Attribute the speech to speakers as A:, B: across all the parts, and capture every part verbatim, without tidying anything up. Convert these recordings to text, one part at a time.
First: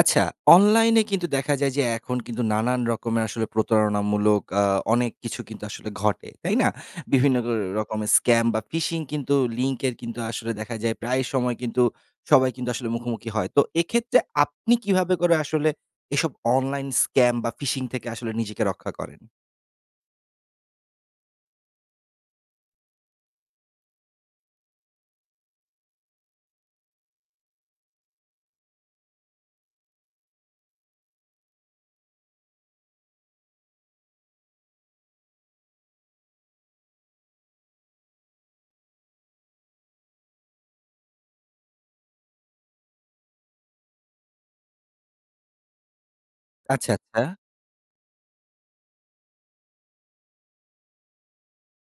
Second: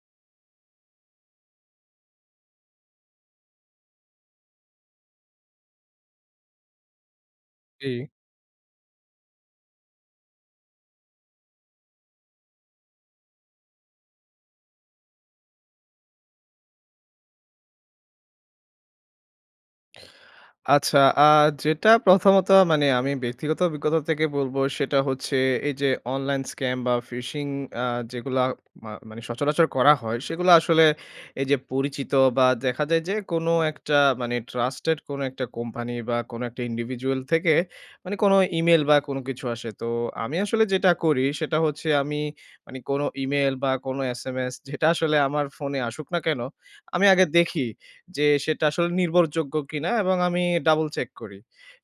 A: আচ্ছা, অনলাইনে কিন্তু দেখা যায় যে এখন কিন্তু নানান রকমের আসলে প্রতারণামূলক আ অনেক কিছু কিন্তু আসলে ঘটে, তাই না? বিভিন্ন র
B: জ্বী।
A: রকমের স্ক্যাম বা phishing কিন্তু লিংকের কিন্তু আসলে দেখা যায় প্রায়ই সময় কিন্তু সবাই কিন্তু আসলে মুখোমুখি হয়। তো এক্ষেত্রে আপনি কীভাবে করে আসলে এসব অনলাইন স্ক্যাম বা ফিশিং থেকে আসলে নিজেকে রক্ষা করেন?
B: আচ্ছা, আ যেটা প্রথমত মানে আমি ব্যক্তিগত অভিজ্ঞতা থেকে বলব সেটা হচ্ছে এই যে অনলাইন স্ক্যাম বা phishing আ যেগুলা মা মানে সচরাচর করা হয় সেগুলা আসলে এই যে পরিচিত বা দেখা যায় যে কোন একটা মানে ট্রাস্টেড কোন একটা কোম্পানি বা কোন একটা individual থেকে মানে কোন ইমেইল বা কোন কিছু আসে। তো আমি আসলে যেটা করি সেটা হচ্ছে আমি মানে কোন ইমেইল বা কোন এসএমএস যেটা আসলে আমার ফোনে আসুক না কেন
A: আচ্ছা,
B: আমি আগে
A: আচ্ছা।
B: দেখি যে সেটা আসলে নির্ভরযোগ্য কিনা এবং আমি ডাবল চেক করি।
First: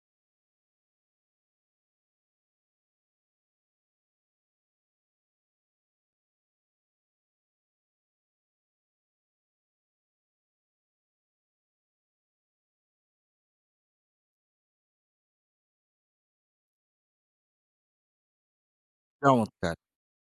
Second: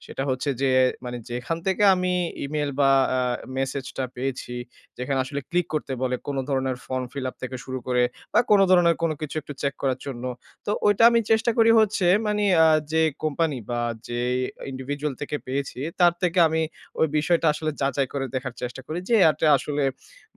B: সেটা হচ্ছে যে মানে যেখান থেকে আমি ইমেইল বা আ মেসেজটা পেয়েছি, যেখানে আসলে ক্লিক করতে বলে, কোন ধরনের ফর্ম ফিল আপ থেকে শুরু করে বা কোন ধরনের কোন কিছু একটু চেক করার জন্য। তো ওইটা আমি চেষ্টা করি হচ্ছে মানে আ যে কোম্পানি বা যে individual থেকে পেয়েছি তার থেকে আমি ওই বিষয়টা আসলে যাচাই করে দেখার চেষ্টা করি যে আটে
A: চমৎকার!
B: আসলে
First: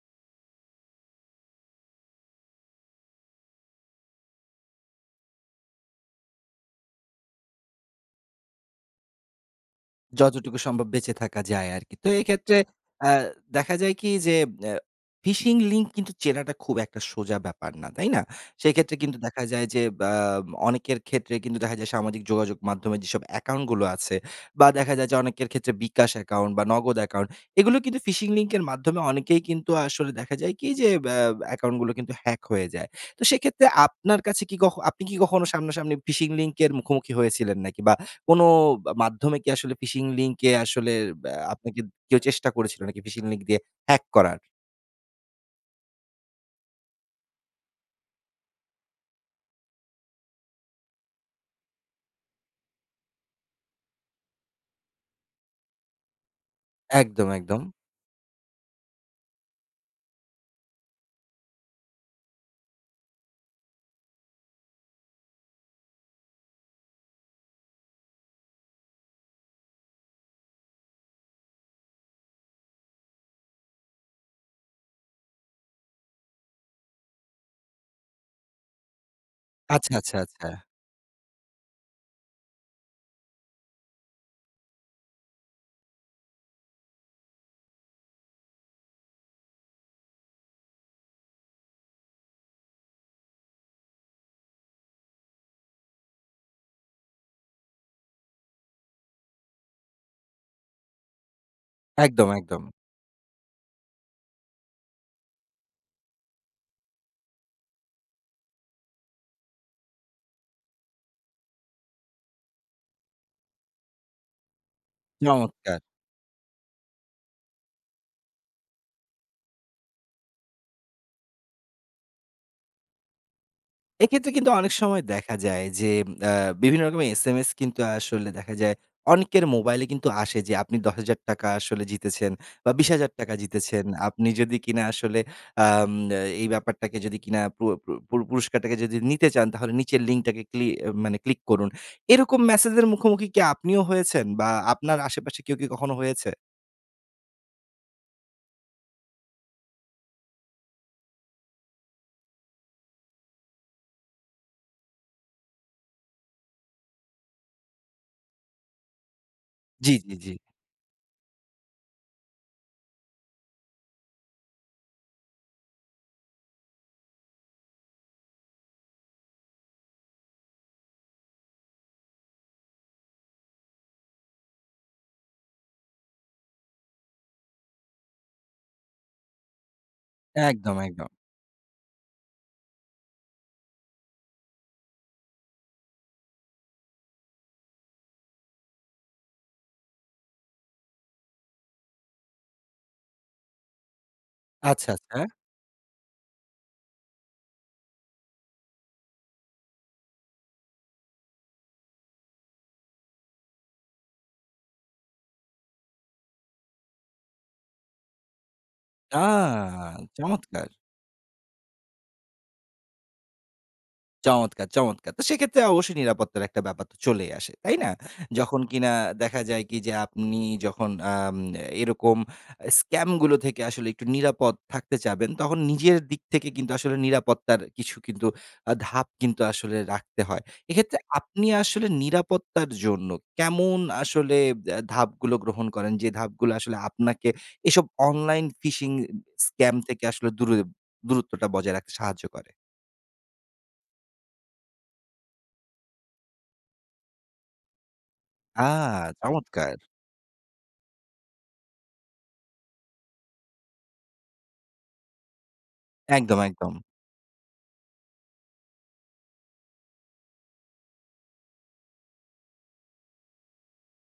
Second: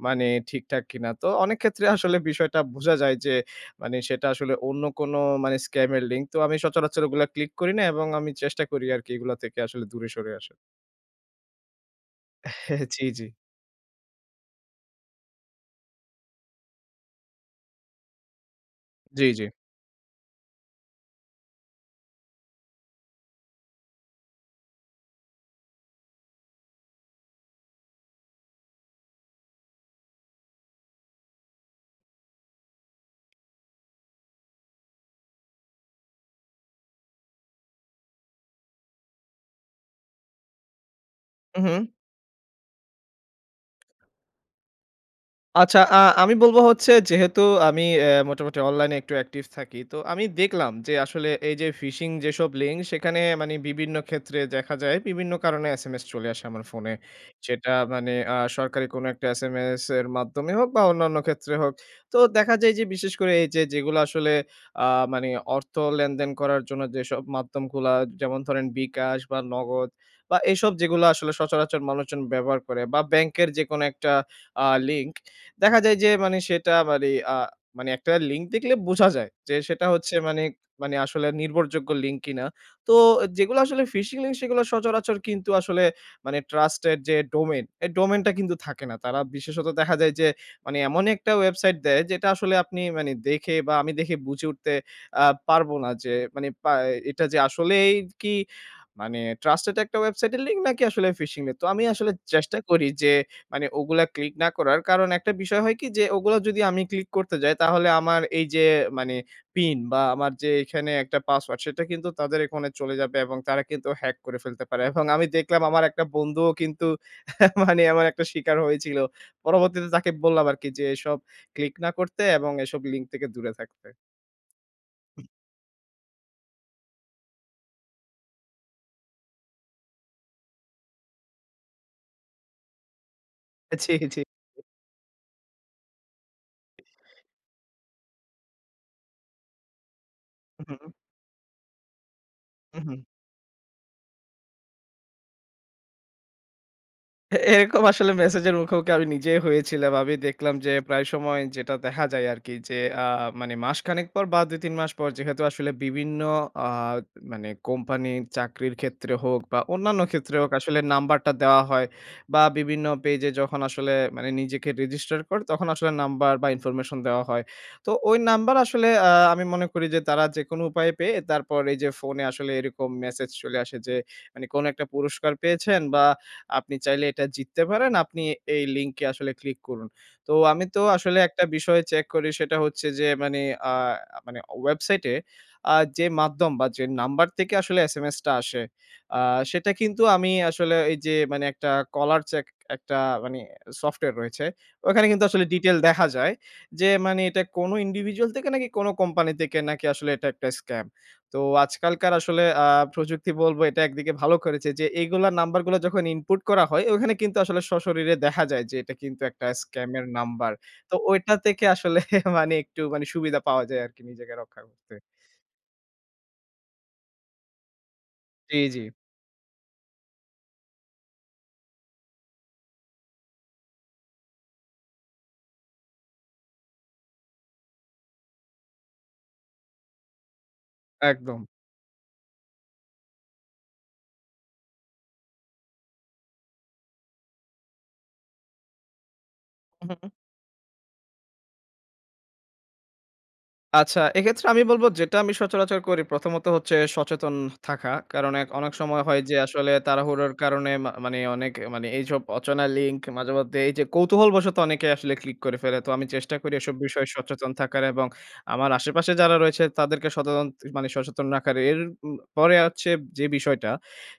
B: মানে ঠিকঠাক কিনা। তো অনেক ক্ষেত্রে আসলে বিষয়টা বুঝা যায় যে মানে সেটা আসলে অন্য কোন মানে স্ক্যাম এর লিঙ্ক। তো আমি সচরাচর ওগুলা ক্লিক করি না এবং আমি চেষ্টা করি আরকি এগুলা থেকে আসলে দূরে সরে আসার।
A: যতটুকু সম্ভব বেঁচে থাকা যায় আরকি। তো এক্ষেত্রে
B: জ্বী,
A: অ্যা
B: জ্বী।
A: দেখা যায় কি যে অ্যা phishing লিংক কিন্তু চেনাটা খুব একটা সোজা ব্যাপার না, তাই না? সেইক্ষেত্রে কিন্তু
B: জ্বী,
A: দেখা
B: জ্বী।
A: যায় বা অনেকের ক্ষেত্রেই কিন্তু দেখা যায় সামাজিক যোগাযোগ মাধ্যমে যেসব অ্যাকাউন্টগুলো আছে বা দেখা যায় যে অনেকের ক্ষেত্রে bKash অ্যাকাউন্ট বা Nagad অ্যাকাউন্ট এগুলো কিন্তু phishing লিঙ্কের মাধ্যমে অনেকেই কিন্তু আসলে দেখা যায় কি যে ব্যা অ্যাকাউন্ট গুলো কিন্তু হ্যাক হয়ে যায়। তো সেক্ষেত্রে আপনার কাছে কি কখ আপনি কি কখনো সামনা-সামনি phishing লিঙ্কের মুখোমুখি হয়েছিলেন নাকি? বা কোন আ মাধ্যমে কি আসলে phishing লিংকে আসলে ব্যা
B: হু,
A: আপনাকে
B: হু।
A: কেউ চেষ্টা করেছিল নাকি phishing লিঙ্ক দিয়ে হ্যাক করার?
B: আচ্ছা আ আমি বলব হচ্ছে যেহেতু আমি এ মোটামুটি অনলাইনে একটু অ্যাকটিভ থাকি। তো আমি দেখলাম যে আসলে এই যে phishing যেসব লিঙ্ক সেখানে মানে বিভিন্ন ক্ষেত্রে দেখা যায় বিভিন্ন কারণে এসএমএস চলে আসে আমার ফোনে।
A: একদম, একদম।
B: সেটা মানে আ সরকারি কোনো একটা এসএমএস এর মাধ্যমে হোক বা অন্যান্য ক্ষেত্রে হোক। তো দেখা যায় যে বিশেষ করে এই যে যেগুলা আসলে আ মানে অর্থ লেনদেন করার জন্য যেসব মাধ্যমগুলা যেমন ধরেন bKash বা Nagad বা এসব যেগুলো আসলে সচরাচর মানুষজন ব্যবহার করে বা ব্যাংকের যেকোনো একটা আ লিঙ্ক। দেখা যায় যে মানে সেটা মানে আ মানে একটা লিঙ্ক দেখলে বোঝা যায় যে সেটা
A: আচ্ছা, আচ্ছা,
B: হচ্ছে মানে
A: আচ্ছা।
B: মানে আসলে নির্ভরযোগ্য লিঙ্ক কিনা। তো যেগুলো আসলে phishing লিঙ্ক সেগুলো সচরাচর কিন্তু আসলে মানে ট্রাস্টেড যে ডোমেইন, এই ডোমেইন টা কিন্তু থাকে না। তারা বিশেষত দেখা যায় যে মানে এমনই একটা ওয়েবসাইট দেয় যেটা আসলে আপনি মানে দেখে বা আমি দেখে বুঝে উঠতে আ পারব না যে মানে পা এ এটা যে আসলেই কি মানে ট্রাস্টেড একটা ওয়েবসাইটের লিংক নাকি আসলে phishing এর। তো আমি আসলে
A: একদম,
B: চেষ্টা
A: একদম।
B: করি যে মানে ওগুলা ক্লিক না করার। কারণ একটা বিষয় হয় কি যে ওগুলো যদি আমি ক্লিক করতে যাই তাহলে আমার এই যে মানে পিন বা আমার যে এখানে একটা পাসওয়ার্ড সেটা কিন্তু তাদের এখনে চলে যাবে এবং তারা কিন্তু হ্যাক করে ফেলতে পারে। এবং আমি দেখলাম
A: চমৎকার!
B: আমার একটা বন্ধুও কিন্তু মানে এমন একটা স্বীকার হয়েছিল। পরবর্তীতে তাকে বললাম আরকি যে এসব ক্লিক না করতে এবং এসব লিঙ্ক থেকে দূরে থাকতে।
A: এক্ষেত্রে কিন্তু অনেক সময়
B: হু।
A: দেখা যায় যে আ বিভিন্ন রকমের এসএমএস কিন্তু আসলে দেখা যায় অনেকের মোবাইলে কিন্তু আসে। যে "আপনি দশ হাজার টাকা আসলে জিতেছেন বা বিশ হাজার টাকা জিতেছেন।
B: জি, জি।
A: আপনি যদি কিনা আসলে আম এ এই ব্যাপারটাকে যদি কিনা পুর পুর পুর পুরস্কারটাকে যদি নিতে চান তাহলে নিচের লিংকটাকে
B: হু,
A: ক্লি
B: হু,
A: এ
B: হু।
A: মানে ক্লিক করুন।" এরকম
B: হু,
A: ম্যাসেজের
B: হু।
A: মুখোমুখি কি আপনিও হয়েছেন বা আপনার আশেপাশে কেউ কি কখনো হয়েছে?
B: এ এরকম আসলে মেসেজের মুখোমুখি আমি নিজেই হয়েছিলাম। আমি দেখলাম যে প্রায় সময় যেটা দেখা যায় আরকি যে আ মানে মাসখানেক পর বা দুই তিন মাস পর যেহেতু আসলে বিভিন্ন আ মানে কোম্পানির চাকরির ক্ষেত্রে হোক বা
A: জি,
B: অন্যান্য
A: জি, জি।
B: ক্ষেত্রে হোক আসলে নাম্বারটা দেওয়া হয়। বা বিভিন্ন পেজে যখন আসলে মানে নিজেকে register করে তখন আসলে নাম্বার বা information দেওয়া হয়। তো ওই নাম্বার আসলে আ আমি মনে করি যে তারা যেকোনো উপায়ে পেয়ে তারপর এইযে ফোনে আসলে এরকম মেসেজ চলে আসে যে মানে কোনো একটা পুরস্কার পেয়েছেন বা আপনি চাইলে এটা জিততে পারেন। আপনি এই লিঙ্কে আসলে ক্লিক করুন। তো আমি
A: একদম,
B: তো
A: একদম।
B: আসলে একটা বিষয় চেক করি সেটা হচ্ছে যে মানে আ মানে ওয়েবসাইটে আ যে মাধ্যম বা যে নাম্বার থেকে আসলে এসএমএস টা আসে, আ সেটা কিন্তু আমি আসলে এইযে মানে একটা কলার চেক একটা মানে সফটওয়্যার রয়েছে।
A: আচ্ছা,
B: ওখানে কিন্তু
A: আচ্ছা?
B: আসলে detail দেখা যায়। যে মানে এটা কোনো individual থেকে নাকি কোনো কোম্পানি থেকে নাকি আসলে এটা একটা স্ক্যাম? তো আজকালকার আসলে আ প্রযুক্তি বলবো এটা একদিকে ভালো করেছে যে এগুলা নাম্বারগুলা যখন ইনপুট করা হয় ওখানে কিন্তু আসলে সশরীরে দেখা যায় যে এটা কিন্তু একটা
A: আহ!
B: স্ক্যামের নাম্বার।
A: চমৎকার!
B: তো ঐটা থেকে আসলে মানে একটু মানে সুবিধা পাওয়া যায় আরকি নিজেকে রক্ষা
A: চমৎকার!
B: করতে।
A: চমৎকার! তো সেক্ষেত্রে অবশ্যই নিরাপত্তার একটা ব্যাপার তো চলেই আসে, তাই না?
B: জি,
A: যখন
B: জি।
A: কিনা দেখা যায় কি যে আপনি যখন আম এরকম স্ক্যামগুলো থেকে আসলে একটু নিরাপদ থাকতে চাবেন, তখন নিজের দিক থেকে কিন্তু আসলে নিরাপত্তার কিছু কিন্তু আ ধাপ কিন্তু আসলে রাখতে হয়। এক্ষেত্রে
B: একদম।
A: আপনি আসলে নিরাপত্তার জন্য কেমন আসলে বে ধাপগুলো গ্রহণ করেন? যে ধাপগুলো আসলে আপনাকে এসব অনলাইন ফিশিং স্ক্যাম
B: হু,
A: থেকে
B: হু।
A: আসলে দূরে দূরত্বটা বজায় রাখতে সাহায্য করে?
B: আচ্ছা। এক্ষেত্রে আমি বলবো যেটা আমি সচরাচর করি প্রথমত হচ্ছে সচেতন থাকা। কারণ এখ অনেক সময়
A: আ!
B: হয় যে আসলে
A: চমৎকার!
B: তাড়াহুড়োর কারণে মা মানে অনেক মানে এইসব অচেনা লিঙ্ক মাঝেমধ্যে এইযে কৌতূহলবশত অনেকেই আসলে ক্লিক করে ফেলে। তো আমি চেষ্টা
A: একদম,
B: করি এসব
A: একদম।
B: বিষয়ে সচেতন থাকার এবং আমার আশেপাশে যারা রয়েছে তাদেরকে সতেতন মানে সচেতন রাখার। এর উম পরে হচ্ছে যে বিষয়টা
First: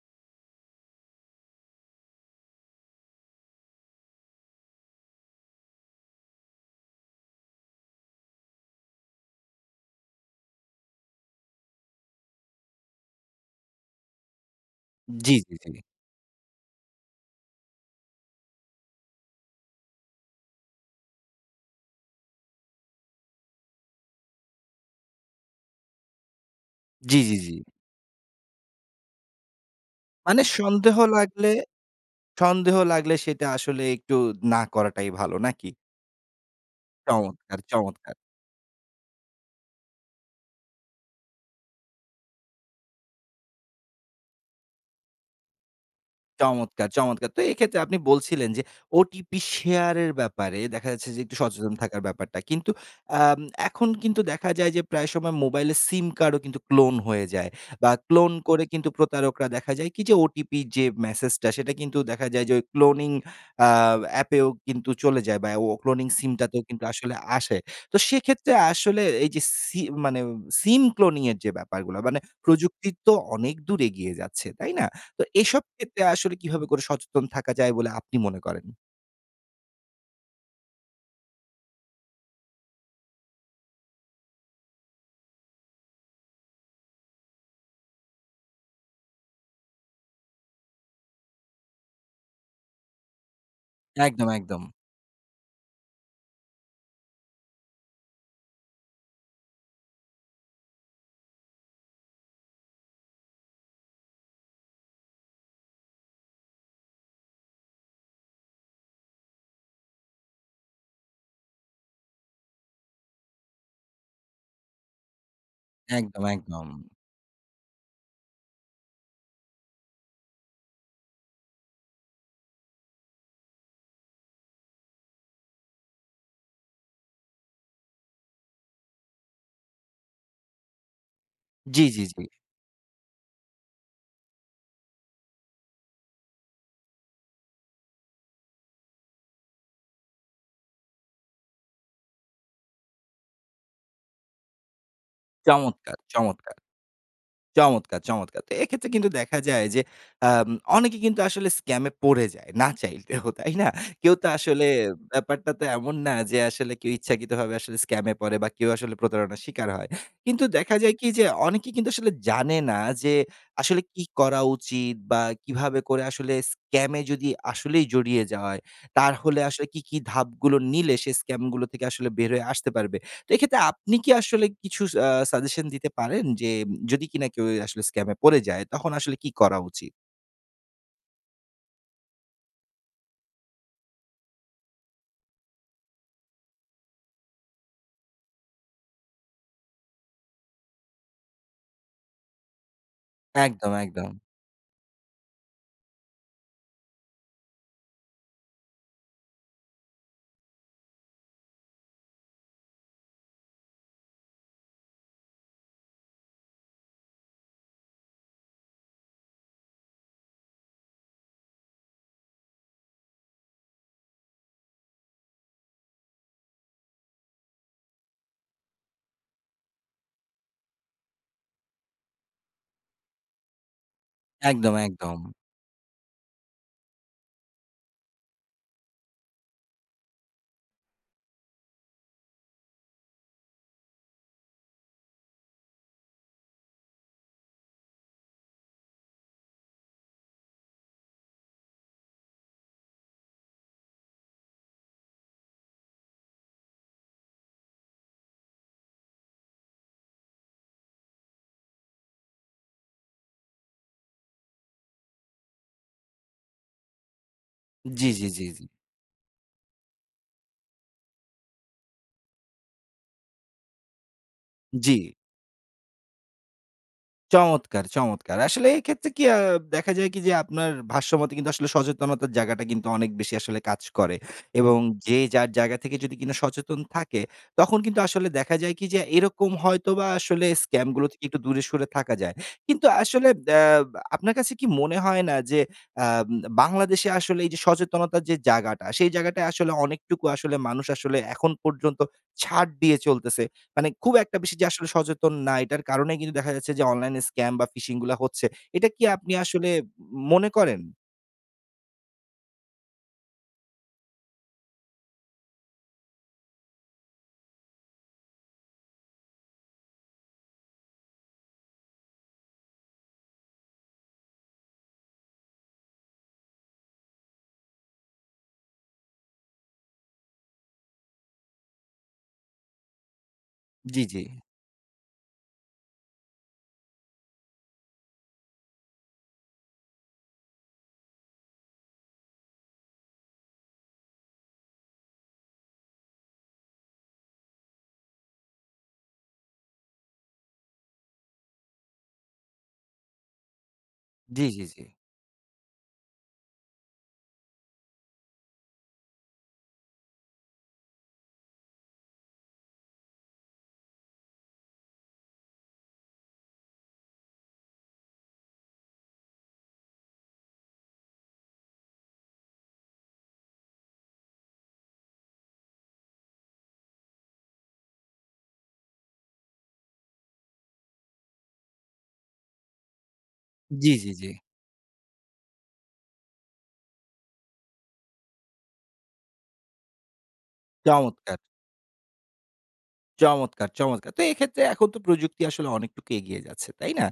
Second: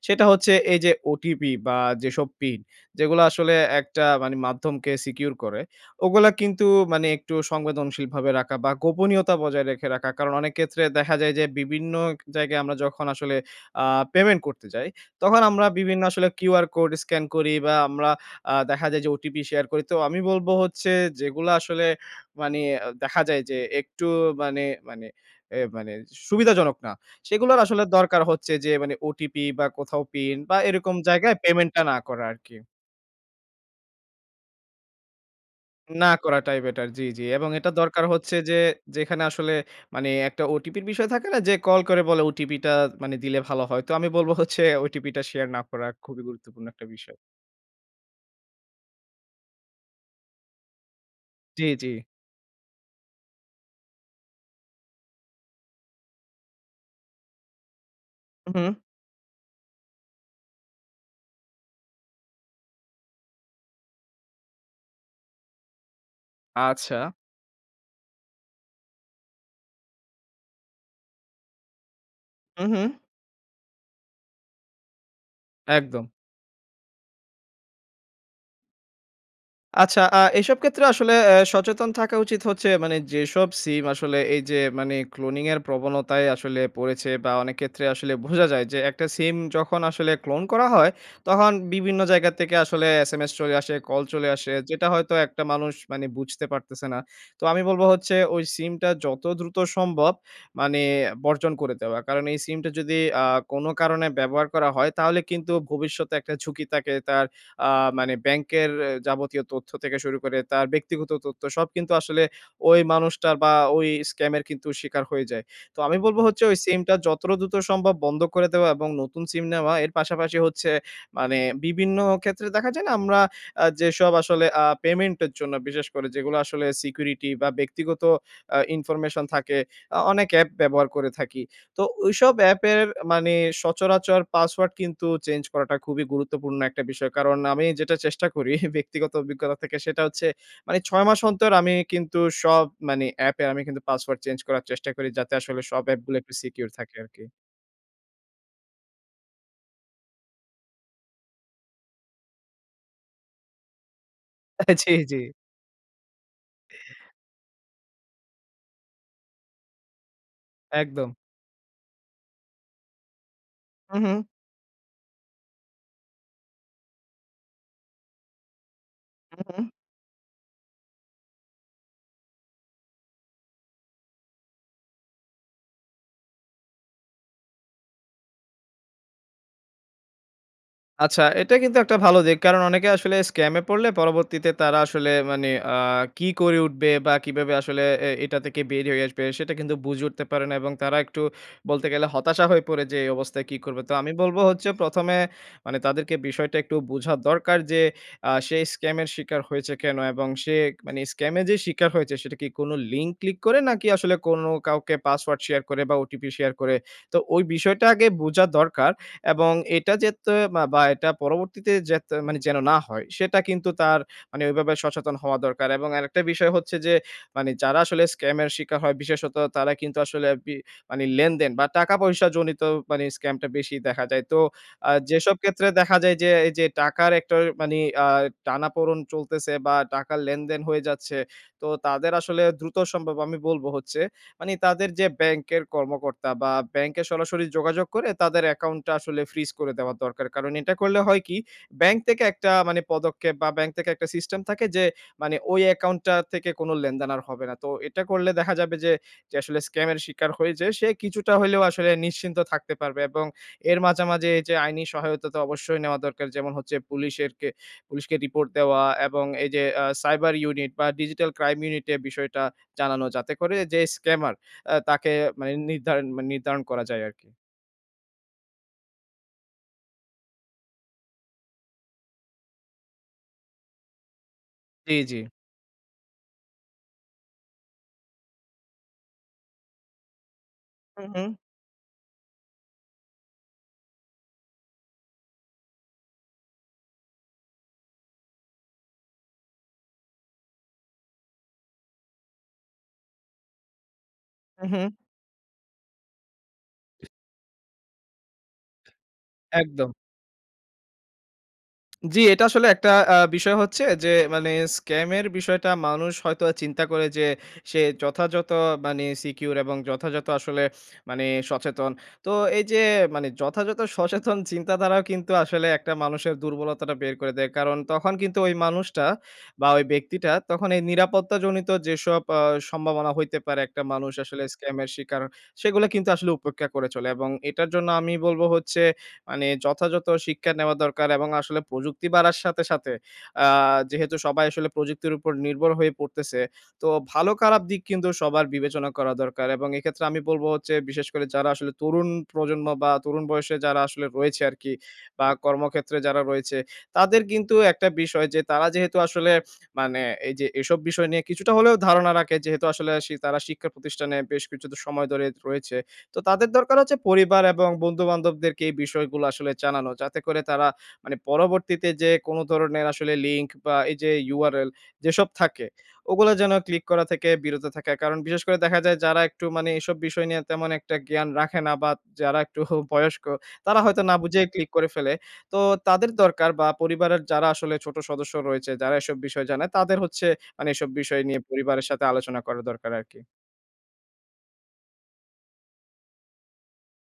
B: সেটা হচ্ছে এইযে ওটিপি বা যেসব পিন যেগুলো আসলে একটা মানে মাধ্যমকে secure করে। ওগুলা কিন্তু মানে একটু সংবেদনশীলভাবে রাখা বা গোপনীয়তা বজায় রেখে রাখা। কারণ, অনেক ক্ষেত্রে দেখা যায় যে বিভিন্ন জায়গায় আমরা যখন আসলে আ পেমেন্ট করতে যাই
A: জি,
B: তখন
A: জি,
B: আমরা
A: জি।
B: বিভিন্ন আসলে কিউআর কোড স্ক্যান করি বা আমরা আ দেখা যায় যে ওটিপি শেয়ার করি। তো আমি বলবো হচ্ছে যেগুলা আসলে মানে দেখা যায় যে একটু মানে মানে এ মানে সুবিধাজনক না।
A: জি, জি, জি।
B: সেগুলোর আসলে দরকার হচ্ছে যে মানে ওটিপি বা কোথাও পিন
A: মানে
B: বা এরকম
A: সন্দেহ
B: জায়গায়
A: লাগলে
B: পেমেন্টটা না করা আরকি।
A: সন্দেহ লাগলে সেটা আসলে একটু না করাটাই ভালো। নাকি?
B: না করাটাই বেটার। জি, জি। এবং
A: চমৎকার,
B: এটা দরকার
A: চমৎকার!
B: হচ্ছে যে যেখানে আসলে মানে একটা ওটিপির বিষয় থাকে না যে কল করে বলে ওটিপি টা মানে দিলে ভালো হয়? তো আমি বলবো হচ্ছে ওটিপি টা শেয়ার না করা খুবই গুরুত্বপূর্ণ একটা
A: চমৎকার,
B: বিষয়।
A: চমৎকার! তো এক্ষেত্রে আপনি বলছিলেন যে, ওটিপি শেয়ারের ব্যাপারে দেখা যাচ্ছে যে একটু
B: জি,
A: সচেতন
B: জি।
A: থাকার ব্যাপারটা। কিন্তু আম এখন কিন্তু দেখা যায় যে, প্রায় সময় মোবাইলের সিম কার্ডও কিন্তু ক্লোন হয়ে যায় বা ক্লোন
B: হুম,
A: করে
B: হুম।
A: কিন্তু প্রতারকরা দেখা যায় কি? যে ওটিপি যে মেসেজটা সেটা কিন্তু দেখা যায় যে ওই ক্লোনিং আ অ্যাপেও কিন্তু চলে যায় বা ও ক্লোনিং সিমটাতেও কিন্তু
B: আচ্ছা।
A: আসলে আসে। তো সেক্ষেত্রে আসলে এইযে সি মানে সিম ক্লোনিং এর যে ব্যাপারগুলা মানে
B: হুম,
A: প্রযুক্তি
B: হুম।
A: তো অনেক দূর এগিয়ে যাচ্ছে। তাই না? তো এসব ক্ষেত্রে
B: একদম।
A: আসলে কীভাবে করে সচেতন থাকা যায় বলে আপনি মনে করেন?
B: আচ্ছা আ এসব ক্ষেত্রে আসলে এ সচেতন থাকা উচিত হচ্ছে মানে যেসব সিম আসলে এই যে মানে cloning এর প্রবণতায় আসলে পড়েছে বা অনেক ক্ষেত্রে আসলে ভোঝা যায় যে একটা সিম যখন আসলে clone করা হয় তহন বিভিন্ন জায়গা থেকে আসলে SMS চলে আসে, কল
A: একদম,
B: চলে আসে।
A: একদম।
B: যেটা হয়তো একটা মানুষ মানে বুঝতে পারতেছে না। তো আমি বলব হচ্ছে ওই সিমটা যত দ্রুত সম্ভব মানে বর্জন করে দেওয়া। কারণ এই সিমটা যদি আ কোন কারণে ব্যবহার করা হয়, তাহলে কিন্তু ভবিষ্যতে একটা ঝুঁকি থাকে তার আ মানে ব্যাংকের এ যাবতীয় তথ্য থেকে শুরু করে তার ব্যক্তিগত তথ্য, সব কিন্তু আসলে ওই মানুষটার বা ওই স্ক্যামের কিন্তু শিকার হয়ে যায়। তো আমি বলব
A: একদম,
B: হচ্ছে ওই
A: একদম।
B: সিমটা যতটা দ্রুত সম্ভব বন্ধ করে দেওয়া এবং নতুন সিম নেওয়া। এর পাশাপাশি হচ্ছে মানে বিভিন্ন ক্ষেত্রে দেখা যায় না আমরা আ যেসব আসলে আ পেমেন্টের জন্য বিশেষ করে যেগুলো আসলে সিকিউরিটি বা ব্যক্তিগত আ ইনফরমেশন থাকে, আ অনেক অ্যাপ ব্যবহার করে থাকি।
A: জি,
B: তো
A: জি, জি।
B: ওইসব অ্যাপের মানে সচরাচর পাসওয়ার্ড কিন্তু চেঞ্জ করাটা খুবই গুরুত্বপূর্ণ একটা বিষয়। কারণ আমি যেটা চেষ্টা করি ব্যক্তিগত অভিজ্ঞতা থেকে সেটা হচ্ছে মানে ছয় মাস অন্তর আমি কিন্তু সব মানে অ্যাপের আমি কিন্তু পাসওয়ার্ড চেঞ্জ করার চেষ্টা করি যাতে আসলে সব
A: চমৎকার,
B: অ্যাপগুলো একটু
A: চমৎকার,
B: সিকিউর থাকে আরকি।
A: চমৎকার, চমৎকার! তো এক্ষেত্রে কিন্তু দেখা যায় যে আম অনেকে কিন্তু আসলে স্ক্যামে পড়ে যায় না চাইতেও, তাই না? কেউ তো আসলে
B: জি, জি।
A: ব্যাপারটা তো এমন না যে আসলে কেউ ইচ্ছাকৃতভাবে আসলে স্ক্যামে পড়ে বা কেউ আসলে প্রতারণার শিকার হয়। কিন্তু দেখা যায় কি
B: একদম।
A: যে অনেকেই কিন্তু আসলে জানে না যে আসলে কি
B: মহুম।
A: করা উচিত? বা কিভাবে করে আসলে স্ক্যামে যদি আসলেই জড়িয়ে যায়, তারহলে
B: মহুম।
A: আসলে কি, কি ধাপগুলো নিলে সে স্ক্যামগুলো থেকে আসলে বের হয়ে আসতে পারবে? তো এক্ষেত্রে আপনি কি আসলে কিছু স আ সাজেশন দিতে পারেন? যে যদি কিনা কেউ এ আসলে স্ক্যামে পড়ে যায়, তখন আসলে কি করা উচিত?
B: আচ্ছা এটা কিন্তু একটা ভালো দিক। কারণ অনেকে আসলে scam এ পড়লে পরবর্তীতে তারা আসলে মানে আ কি করে উঠবে বা কিভাবে আসলে এ এটা থেকে বের হয়ে আসবে? সেটা কিন্তু বুঝে উঠতে পারে না। এবং তারা একটু বলতে গেলে হতাশা হয়ে পড়ে যে এই অবস্থায় কী
A: একদম,
B: করবে? তো
A: একদম।
B: আমি বলব হচ্ছে, প্রথম এ মানে তাদেরকে বিষয়টা একটু বুঝা দরকার যে আ সে scam এর শিকার হয়েছে কেন? এবং সেক মানে scam এ যে শিকার হয়েছে, সেটা কি কোন লিঙ্ক ক্লিক করে নাকি আসলে কোনো কাউকে password share করে বা OTP শেয়ার করে? তো ওই বিষয়টা আগে বুঝা দরকার। এবং এটা যেত্তয়ে মা বা এটা পরবর্তীতে যেত মানে যেন না হয়, সেটা কিন্তু তার মানে ওইভাবে সচেতন হওয়া দরকার। এবং আরেকটা বিষয় হচ্ছে যে, মানে যারা আসলে scam এর শিকার হয় বিশেষত তারা কিন্তু আসলে আরপি মানে লেনদেন বা টাকা-পয়সাজনিত মানে scam টা বেশি দেখা যায়। তো
A: একদম,
B: আ
A: একদম।
B: যেসব ক্ষেত্রে দেখা যায় যে, এই যে টাকার একটও ওই মানে আ টানাপোড়ন চলতেছে বা টাকার লেনদেন হয়ে যাচ্ছে, তো তাদের আসলে দ্রুত সম্ভব আমি বলব হচ্ছে মানে তাদের যে ব্যাংকের কর্মকর্তা বা ব্যাংকে সরাসরি যোগাযোগ করে, তাদের অ্যাকাউন্ট টা আসলে freeze করে দেওয়া দরকার। কারণ এটা করলে হয় কি, ব্যাংক থেকে একটা মানে পদক্ষেপ বা ব্যাংক থেকে একটা সিস্টেম থাকে যে, মানে ওই অ্যাকাউন্ট টা থেকে কোন লেনদেন আর হবে না। তো এটা করলে দেখা যাবে যে যে আসলে scam এর শিকার হইজে, সে কিছুটা হইলেও আসলে নিশ্চিন্ত থাকতে পারবে। এবং এর মাঝা, মাঝে যে আইনি সহায়তা তো অবশ্যই নেওয়া দরকার। যেমন হচ্ছে পুলিশের কে
A: জি,
B: পুলিশকে
A: জি, জি,
B: রিপোর্ট
A: জি।
B: দেওয়া এবং এই যে আ cyber unit বা digital crime unit এ বিষয়টা জানানো। যাতে করে যে scammer আ
A: জি।
B: তাকে মানে নির্ধারণ মানে নির্ধারণ করা যায় আরকি।
A: চমৎকার চমৎকার! আসলে এইক্ষেত্রে কি আ দেখা যায় কি যে আপনার ভাষ্য মতে কিন্তু আসলে সচেতনতার জায়গাটা কিন্তু অনেক বেশি আসলে কাজ করে। এবং
B: জি, জি।
A: যে যার জায়গা থেকে যদি কিনা সচেতন থাকে, তখন কিন্তু আসলে দেখা যায় কি যে এরকম হয়তোবা আসলে scam গুলো
B: হুম,
A: থেকে
B: হুম।
A: একটু দূরে সরে থাকা যায়। কিন্তু আসলে দ্যা বা আপনার কাছে কি মনে হয় না? যে আ উম বাংলাদেশে আসলে এই যে সচেতনতার যে যাগাটা সেই জায়গাটায় আসলে অনেকটুকু আসলে মানুষ আসলে এখন পর্যন্ত ছাড় দিয়ে চলতেছে? মানে খুব একটা বেশি যে আসলে
B: উ-হুম।
A: সচেতন না, এইটার কারণেই কিন্তু দেখা যাচ্ছে যে অনলাইনে scam বা phishing গুলা হচ্ছে। এটা কি আপনি আসলে
B: একদম।
A: উম মনে করেন?
B: জ্বি, এটা আসলে একটা আ বিষয় হচ্ছে যে মানে স্ক্যামের বিষয়টা মানুষ হয়তোবা চিন্তা করে যে, সে যথাযথ মানে secure এবং যথাযথ আসলে মানে সচেতন। তো এইযে মানে যথাযথ সচেতন চিন্তাধারাও কিন্তু আসলে একটা মানুষের দুর্বলতাটা বের করে দেয়। কারণ, তখন কিন্তু ওই মানুষটা বা ঐ ব্যক্তিটা তখন এই নিরাপত্তাজনিত যেসব আ সম্ভাবনা হইতে পারে। একটা
A: জি,
B: মানুষ
A: জি।
B: আসলে স্ক্যামের শিকার সেগুলা কিন্তু আসলে উপেক্ষা করে চলে। এবং এটার জন্য আমি বলবো হচ্ছে মানে যথাযথ শিক্ষা নেওয়া দরকার এবং আসলে প্রযুক্তি বাড়ার সাথে, সাথে আ যেহেতু সবাই আসলে প্রযুক্তির উপর নির্ভর হয়ে পড়তেছে। তো ভালো-খারাপ দিক কিন্তু সবার বিবেচনা করা দরকার। এবং এক্ষেত্রে আমি বলবো হচ্ছে বিশেষ করে যারা আসলে তরুণ প্রজন্ম বা তরুণ বয়সে যারা আসলে রয়েছে
A: জি, জি,
B: আরকি।
A: জি।
B: বা কর্মক্ষেত্রে যারা রয়েছে তাদের কিন্তু একটা বিষয় যে তারা যেহেতু আসলে মানে এইযে এসব বিষয় নিয়ে কিছুটা হলেও ধারণা রাখে, যেহেতু আসলে শি তারা শিক্ষা প্রতিষ্ঠানে বেশ কিছুটা সময় ধরে রয়েছে। তো তাদের দরকার হচ্ছে পরিবার এবং বন্ধু-বান্ধবদেরকে এই বিষয়গুলো আসলে জানানো। যাতে করে তারা মানে পরবর্তীতে যেয়ে কোনো ধরনের আসলে লিঙ্ক বা এই যে URL যেসব থাকে, ওগুলা যেন ক্লিক করা থেকে বিরত থাকে। কারণ বিশেষ করে দেখা যায় যারা একটু মানে এসব বিষয় নিয়ে তেমন একটা জ্ঞান রাখে না বা যারা একটু বয়স্ক, তারা
A: জি,
B: হয়তো
A: জি,
B: না
A: জি।
B: বুঝেই ক্লিক করে ফেলে। তো তাদের দরকার বা পরিবারের যারা আসলে ছোট সদস্য রয়েছে, যারা এসব বিষয় জানে, তাদের হচ্ছে মানে এসব বিষয়
A: চমৎকার!
B: নিয়ে পরিবারের সাথে আলোচনা করা দরকার আরকি।
A: চমৎকার, চমৎকার! তো এক্ষেত্রে এখন তো প্রযুক্তি আসলে অনেকটুকু এগিয়ে যাচ্ছে। তাই না?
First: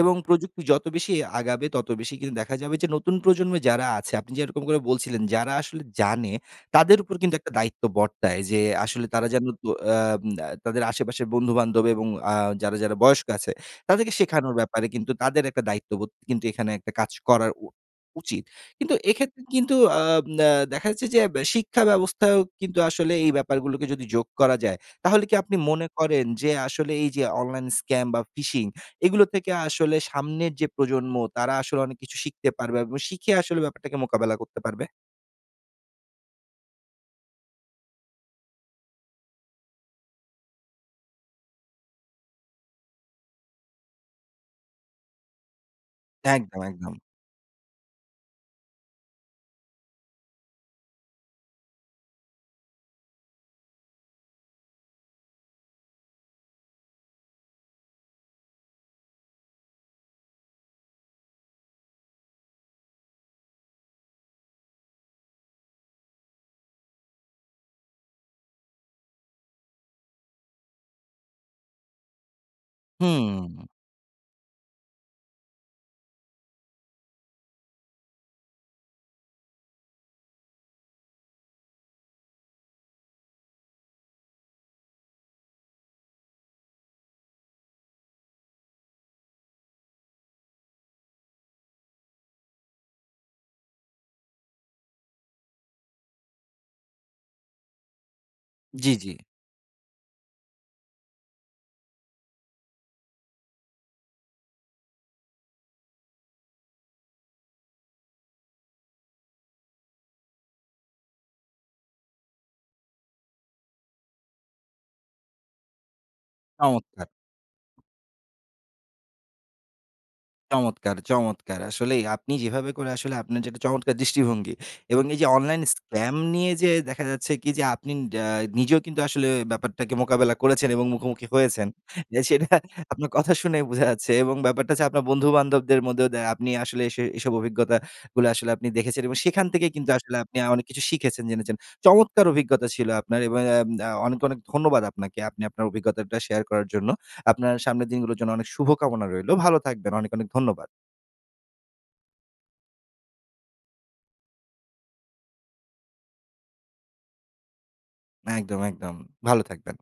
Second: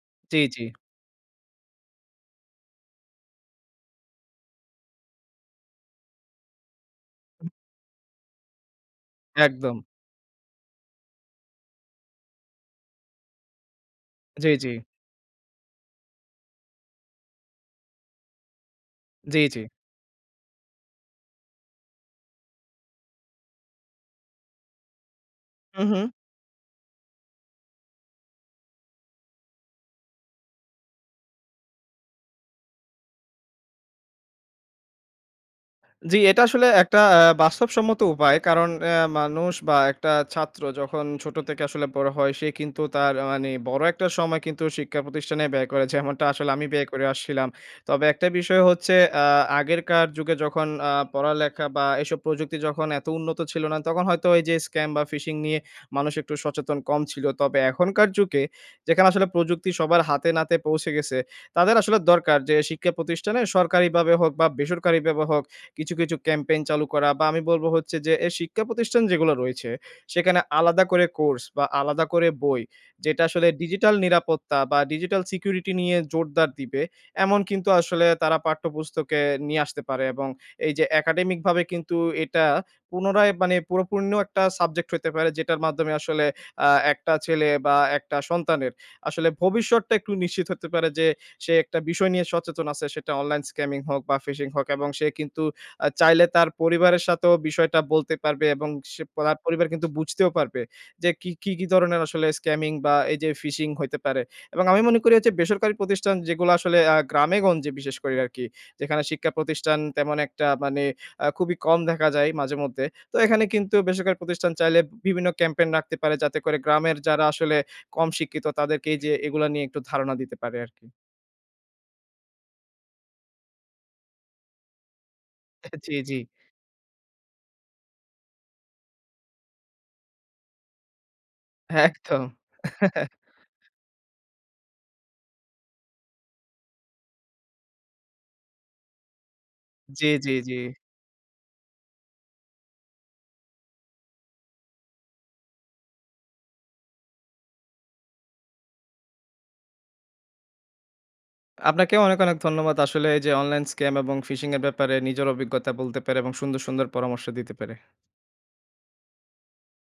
A: এবং
B: জি,
A: প্রযুক্তি
B: জি।
A: যত বেশি আগাবে, তত বেশি কিন্তু দেখা যাবে যে নতুন প্রজন্মে যারা আছে, আপনি যেরকম করে বলছিলেন যারা আসলে জানে তাদের উপর কিন্তু
B: হুম।
A: একটা দায়িত্ব বর্তায়। যে আসলে তারা যেন তো
B: একদম।
A: আম আ তাদের আশেপাশের বন্ধু-বান্ধব এবং আ যারা, যারা বয়স্ক আছে তাদেরকে
B: জি,
A: শেখানোর
B: জি।
A: ব্যাপারে কিন্তু তাদের একটা দায়িত্ববোধ কিন্তু এখানে একটা কাজ করার উ উচিৎ। কিন্তু
B: জি,
A: এক্ষেত্রে
B: জি।
A: কিন্তু আম আ দেখা যাচ্ছে যে বে শিক্ষা ব্যবস্থায়ও কিন্তু আসলে এই ব্যাপারগুলোকে যদি যোগ করা যায়, তাহলে কি আপনি
B: হু,
A: মনে
B: হু।
A: করেন যে আসলে এইযে অনলাইন স্ক্যাম বা phishing এগুলো থেকে আসলে সামনের যে প্রজন্ম, তারা আসলে অনেক কিছু শিখতে পারবে এবং শিখে আসলে ব্যাপারটাকে মোকাবেলা করতে পারবে?
B: জি এটা আসলে একটা অ্যা বাস্তবসম্মত উপায়। কারণ অ্যা মানুষ বা একটা ছাত্র যখন ছোট থেকে আসলে বড় হয়, সে কিন্তু তার আ মানে বড় একটা সময় কিন্তু শিক্ষা প্রতিষ্ঠানে ব্যয় করে। যেমনটা আসলে
A: একদম,
B: আমি ব্যয়
A: একদম।
B: করে আসছিলাম। তবে একটা বিষয় হচ্ছে আ আগেরকার যুগে যখন আ পড়ালেখা বা এইসব প্রযুক্তি যখন এত উন্নত ছিল না, তখন হয়তো ওই যে scam বা phishing নিয়ে মানুষ একটু সচেতন কম ছিল। তবে এখনকার যুগে, যেখানে আসলে প্রযুক্তি সবার হাতে-নাতে পৌঁছে গেছে, তাদের আসলে দরকার যে শিক্ষা প্রতিষ্ঠানে সরকারিভাবে হোক বা বেসরকারিভাবে হোক কিছু, কিছু ক্যাম্পেইন চালু করা। বা আমি বলব হচ্ছে যে এ শিক্ষা প্রতিষ্ঠান যেগুলা রইছে, সেখানে আলাদা করে কোর্স বা আলাদা করে বই, যেটা আসলে
A: হুম।
B: ডিজিটাল নিরাপত্তা বা ডিজিটাল সিকিউরিটি নিয়ে জোরদার দিবে। এমন কিন্তু আসলে তারা পাঠ্যপুস্তকে নিয়ে আসতে পারে, এবং এই যে একাডেমিকভাবে কিন্তু এটা পুনরায় মানে পুরোপূর্ণ একটা সাবজেক্ট হইতে পারে, যেটার মাধ্যমে আসলে আ একটা ছেলে বা একটা সন্তানের আসলে ভবিষ্যৎটা একটু নিশ্চিত হতে পারে যে সে একটা বিষয় নিয়ে সচেতন আছে, সেটা online scamming হোক বা phishing হোক। এবং সে কিন্তু আ চাইলে তার পরিবারের সাথেও বিষয়টা বলতে পারবে এবং
A: জি,
B: সে
A: জি।
B: পো তার পরিবার কিন্তু বুঝতেও পারবে। যে কী কী, কী ধরনের আসলে scamming বা এই যে phishing হইতে পারে এবং আমি মনে করি এইযে বেসরকারি প্রতিষ্ঠান যেগুলো আসলে আ গ্রামে-গঞ্জে বিশেষ করে রারকি। যেখানে শিক্ষা প্রতিষ্ঠান তেমন একটা মানে আ খুবই কম দেখা যায় মাঝে-মধ্যে। তো এখানে কিন্তু বেসরকারি প্রতিষ্ঠান চাইলে উম বিভিন্ন ক্যাম্পেইন নাকতে পারে, যাতে করে গ্রামের
A: অমৎকার!
B: যারা আসলে কম শিক্ষিত তাদেরকে এইযে এগুলা নিয়ে একটু ধারণা দিতে পারে আরকি।
A: চমৎকার, চমৎকার! আসলেই আপনি যেভাবে করে আসলে আপনার যেটা চমৎকার দৃষ্টিভঙ্গি! এবং এই যে অনলাইন
B: জি,
A: স্ক্র্যাম
B: জি।
A: নিয়ে যে দেখা যাচ্ছে কি যে আপনি ড্যা নিজেও কিন্তু আসলে ব্যাপারটাকে মোকাবেলা করেছেন এবং মুখোমুখি হয়েছেন। অ্যা
B: একদম।
A: সেটা আপনার কথা শুনেই বোঝা যাচ্ছে। এবং ব্যাপারটা ছে আপনার বন্ধু-বান্ধবদের মধ্যেও দ্যা আপনি আসলে সে এসব অভিজ্ঞতা গুলা আসলে আপনি দেখেছেন। এবং সেখান থেকেই কিন্তু
B: জি,
A: আসলে
B: জি,
A: আপনি আ
B: জি।
A: অনেক কিছু শিখেছেন, জেনেছেন। চমৎকার অভিজ্ঞতা ছিল আপনার! এবং অ্যাম আ অনেক, অনেক ধন্যবাদ আপনাকে। আপনি আপনার অভিজ্ঞতাটা শেয়ার করার জন্য। আপনার সামনের দিনগুলোর জন্য অনেক শুভকামনা রইলো। ভালো থাকবেন। অনেক, অনেক ধন্যবাদ।
B: আপনাকেও অনেক, অনেক ধন্যবাদ। আসলে এই যে অনলাইন scam এবং phishing এর ব্যাপারে নিজের অভিজ্ঞতা বলতে পেরে এবং সুন্দর, সুন্দর পরামর্শ দিতে পেরে।
A: একদম, একদম। ভালো থাকবেন।